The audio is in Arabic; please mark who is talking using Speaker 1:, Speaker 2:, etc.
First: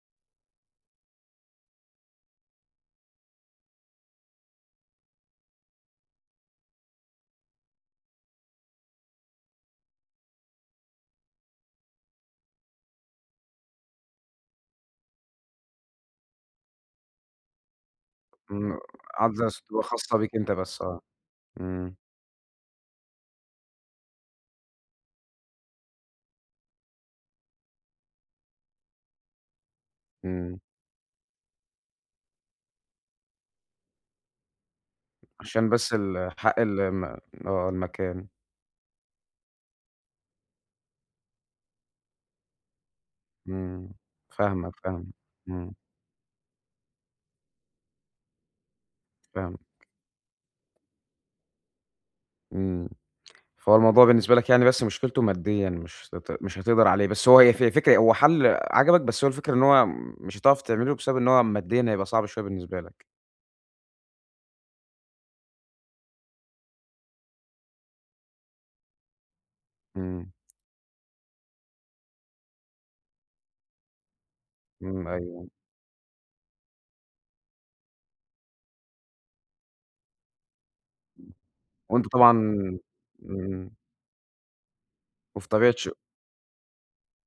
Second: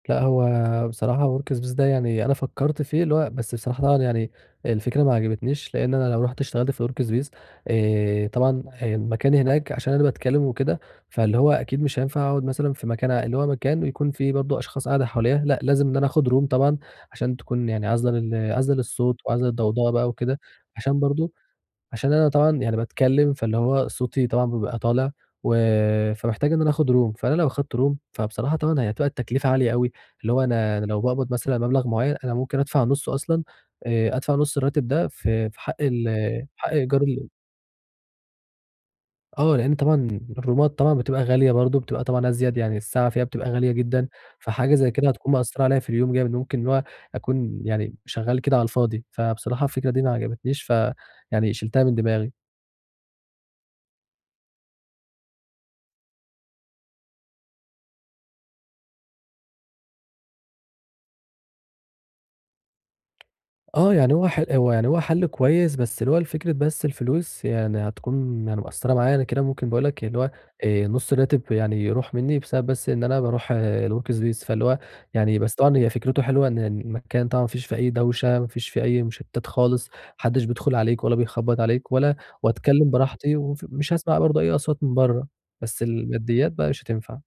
Speaker 1: لأ هو بصراحة Workspace ده يعني أنا فكّرت فيه، اللي هو بس بصراحة [unintelligible] يعني، الفكرة ما عجبتنيش لإن أنا لو رُحت اشتغلت في الWorkspace، آآ طبعًا ه المكان هناك عشان أنا باتكلّم وكده، فاللي هو أكيد مش هينفع أقعد مثلًا في مكان ع اللي هو مكان ويكون في برضو أشخاص قاعدة حواليّا، لأ لازم إن أنا آخد Room طبعًا، عشان تكون يعني عازلة لل عازلة
Speaker 2: امم،
Speaker 1: للصوت
Speaker 2: عازلة
Speaker 1: وعازلة
Speaker 2: للصوت
Speaker 1: للضوضاء بقى
Speaker 2: وخاصة بيك
Speaker 1: وكده،
Speaker 2: أنت بس
Speaker 1: عشان
Speaker 2: آه،
Speaker 1: برضو،
Speaker 2: امم.
Speaker 1: عشان أنا طبعًا يعني باتكلّم فاللي هو صوتي طبعًا بيبقى طالع، و فمحتاج إن أنا آخد Room، فأنا لو أخدت Room فبصراحة طبعًا هي هتبقى التكلفة عالية أوي، اللي هو
Speaker 2: إمم.
Speaker 1: أنا أنا لو باقبض مثلًا مبلغ معيّن، أنا ممكن أدفع نُصّه أصلًا، آآ أدفع نُص الراتب ده في في
Speaker 2: عشان
Speaker 1: حق
Speaker 2: بس
Speaker 1: ال
Speaker 2: ال حق
Speaker 1: حق ايجار
Speaker 2: الم
Speaker 1: ال
Speaker 2: آه المكان.
Speaker 1: آه لإن طبعًا الرومات طبعًا بتبقى غالية برضو، بتبقى طبعًا أزيد يعني الساعة فيها بتبقى غالية
Speaker 2: إمم،
Speaker 1: جدًا،
Speaker 2: فاهمك،
Speaker 1: فحاجة زي كده
Speaker 2: فاهمك،
Speaker 1: هتكون مأثّرة
Speaker 2: إمم.
Speaker 1: عليا في اليوم جامد ممكن اللي هو، أكون يعني شغّال كده على الفاضي، فبصراحة
Speaker 2: فاهمك.
Speaker 1: الفكرة دي ما عجبتنيش فيعني شِلتها من دماغي.
Speaker 2: إمم، فهو الموضوع بالنسبة لك يعني بس مشكلته ماديًا مش هت مش هتقدر عليه، بس هو ف فكرة هو حل عَجَبك بس هو الفكرة إن هو، مش هتعرف تعمله بسبب إن هو ماديًا هيبقى صعب شويّة بالنسبة لك.
Speaker 1: آه يعني هو ح هو يعني هو حل كويّس بس اللي هو لفكرة بس الفلوس يعني هتكون يعني مأثّرة معايا، أنا كده ممكن باقول لك اللي
Speaker 2: إمم.
Speaker 1: هو، آآ نُص الراتب يعني يروح مِنّي بسبب بس إن أنا باروح الWorkspace فاللي هو،
Speaker 2: إمم،
Speaker 1: يعني
Speaker 2: أيوه.
Speaker 1: بس طبعًا هي فكرته حلوة إن المكان طبعًا ما فيش فيه أي دوشة، ما فيش فيه أي مُشتتات خالص، ما حدش بيدخل عليك ولا بيخبط عليك
Speaker 2: وأنت
Speaker 1: ولا
Speaker 2: طبعًا
Speaker 1: وأتكلّم براحتي وف
Speaker 2: إمم.
Speaker 1: مش هاسمع برضو أي أصوات من برّه،
Speaker 2: وفي طبيعة
Speaker 1: بس
Speaker 2: شُ
Speaker 1: الماديات بقى مش هتنفع.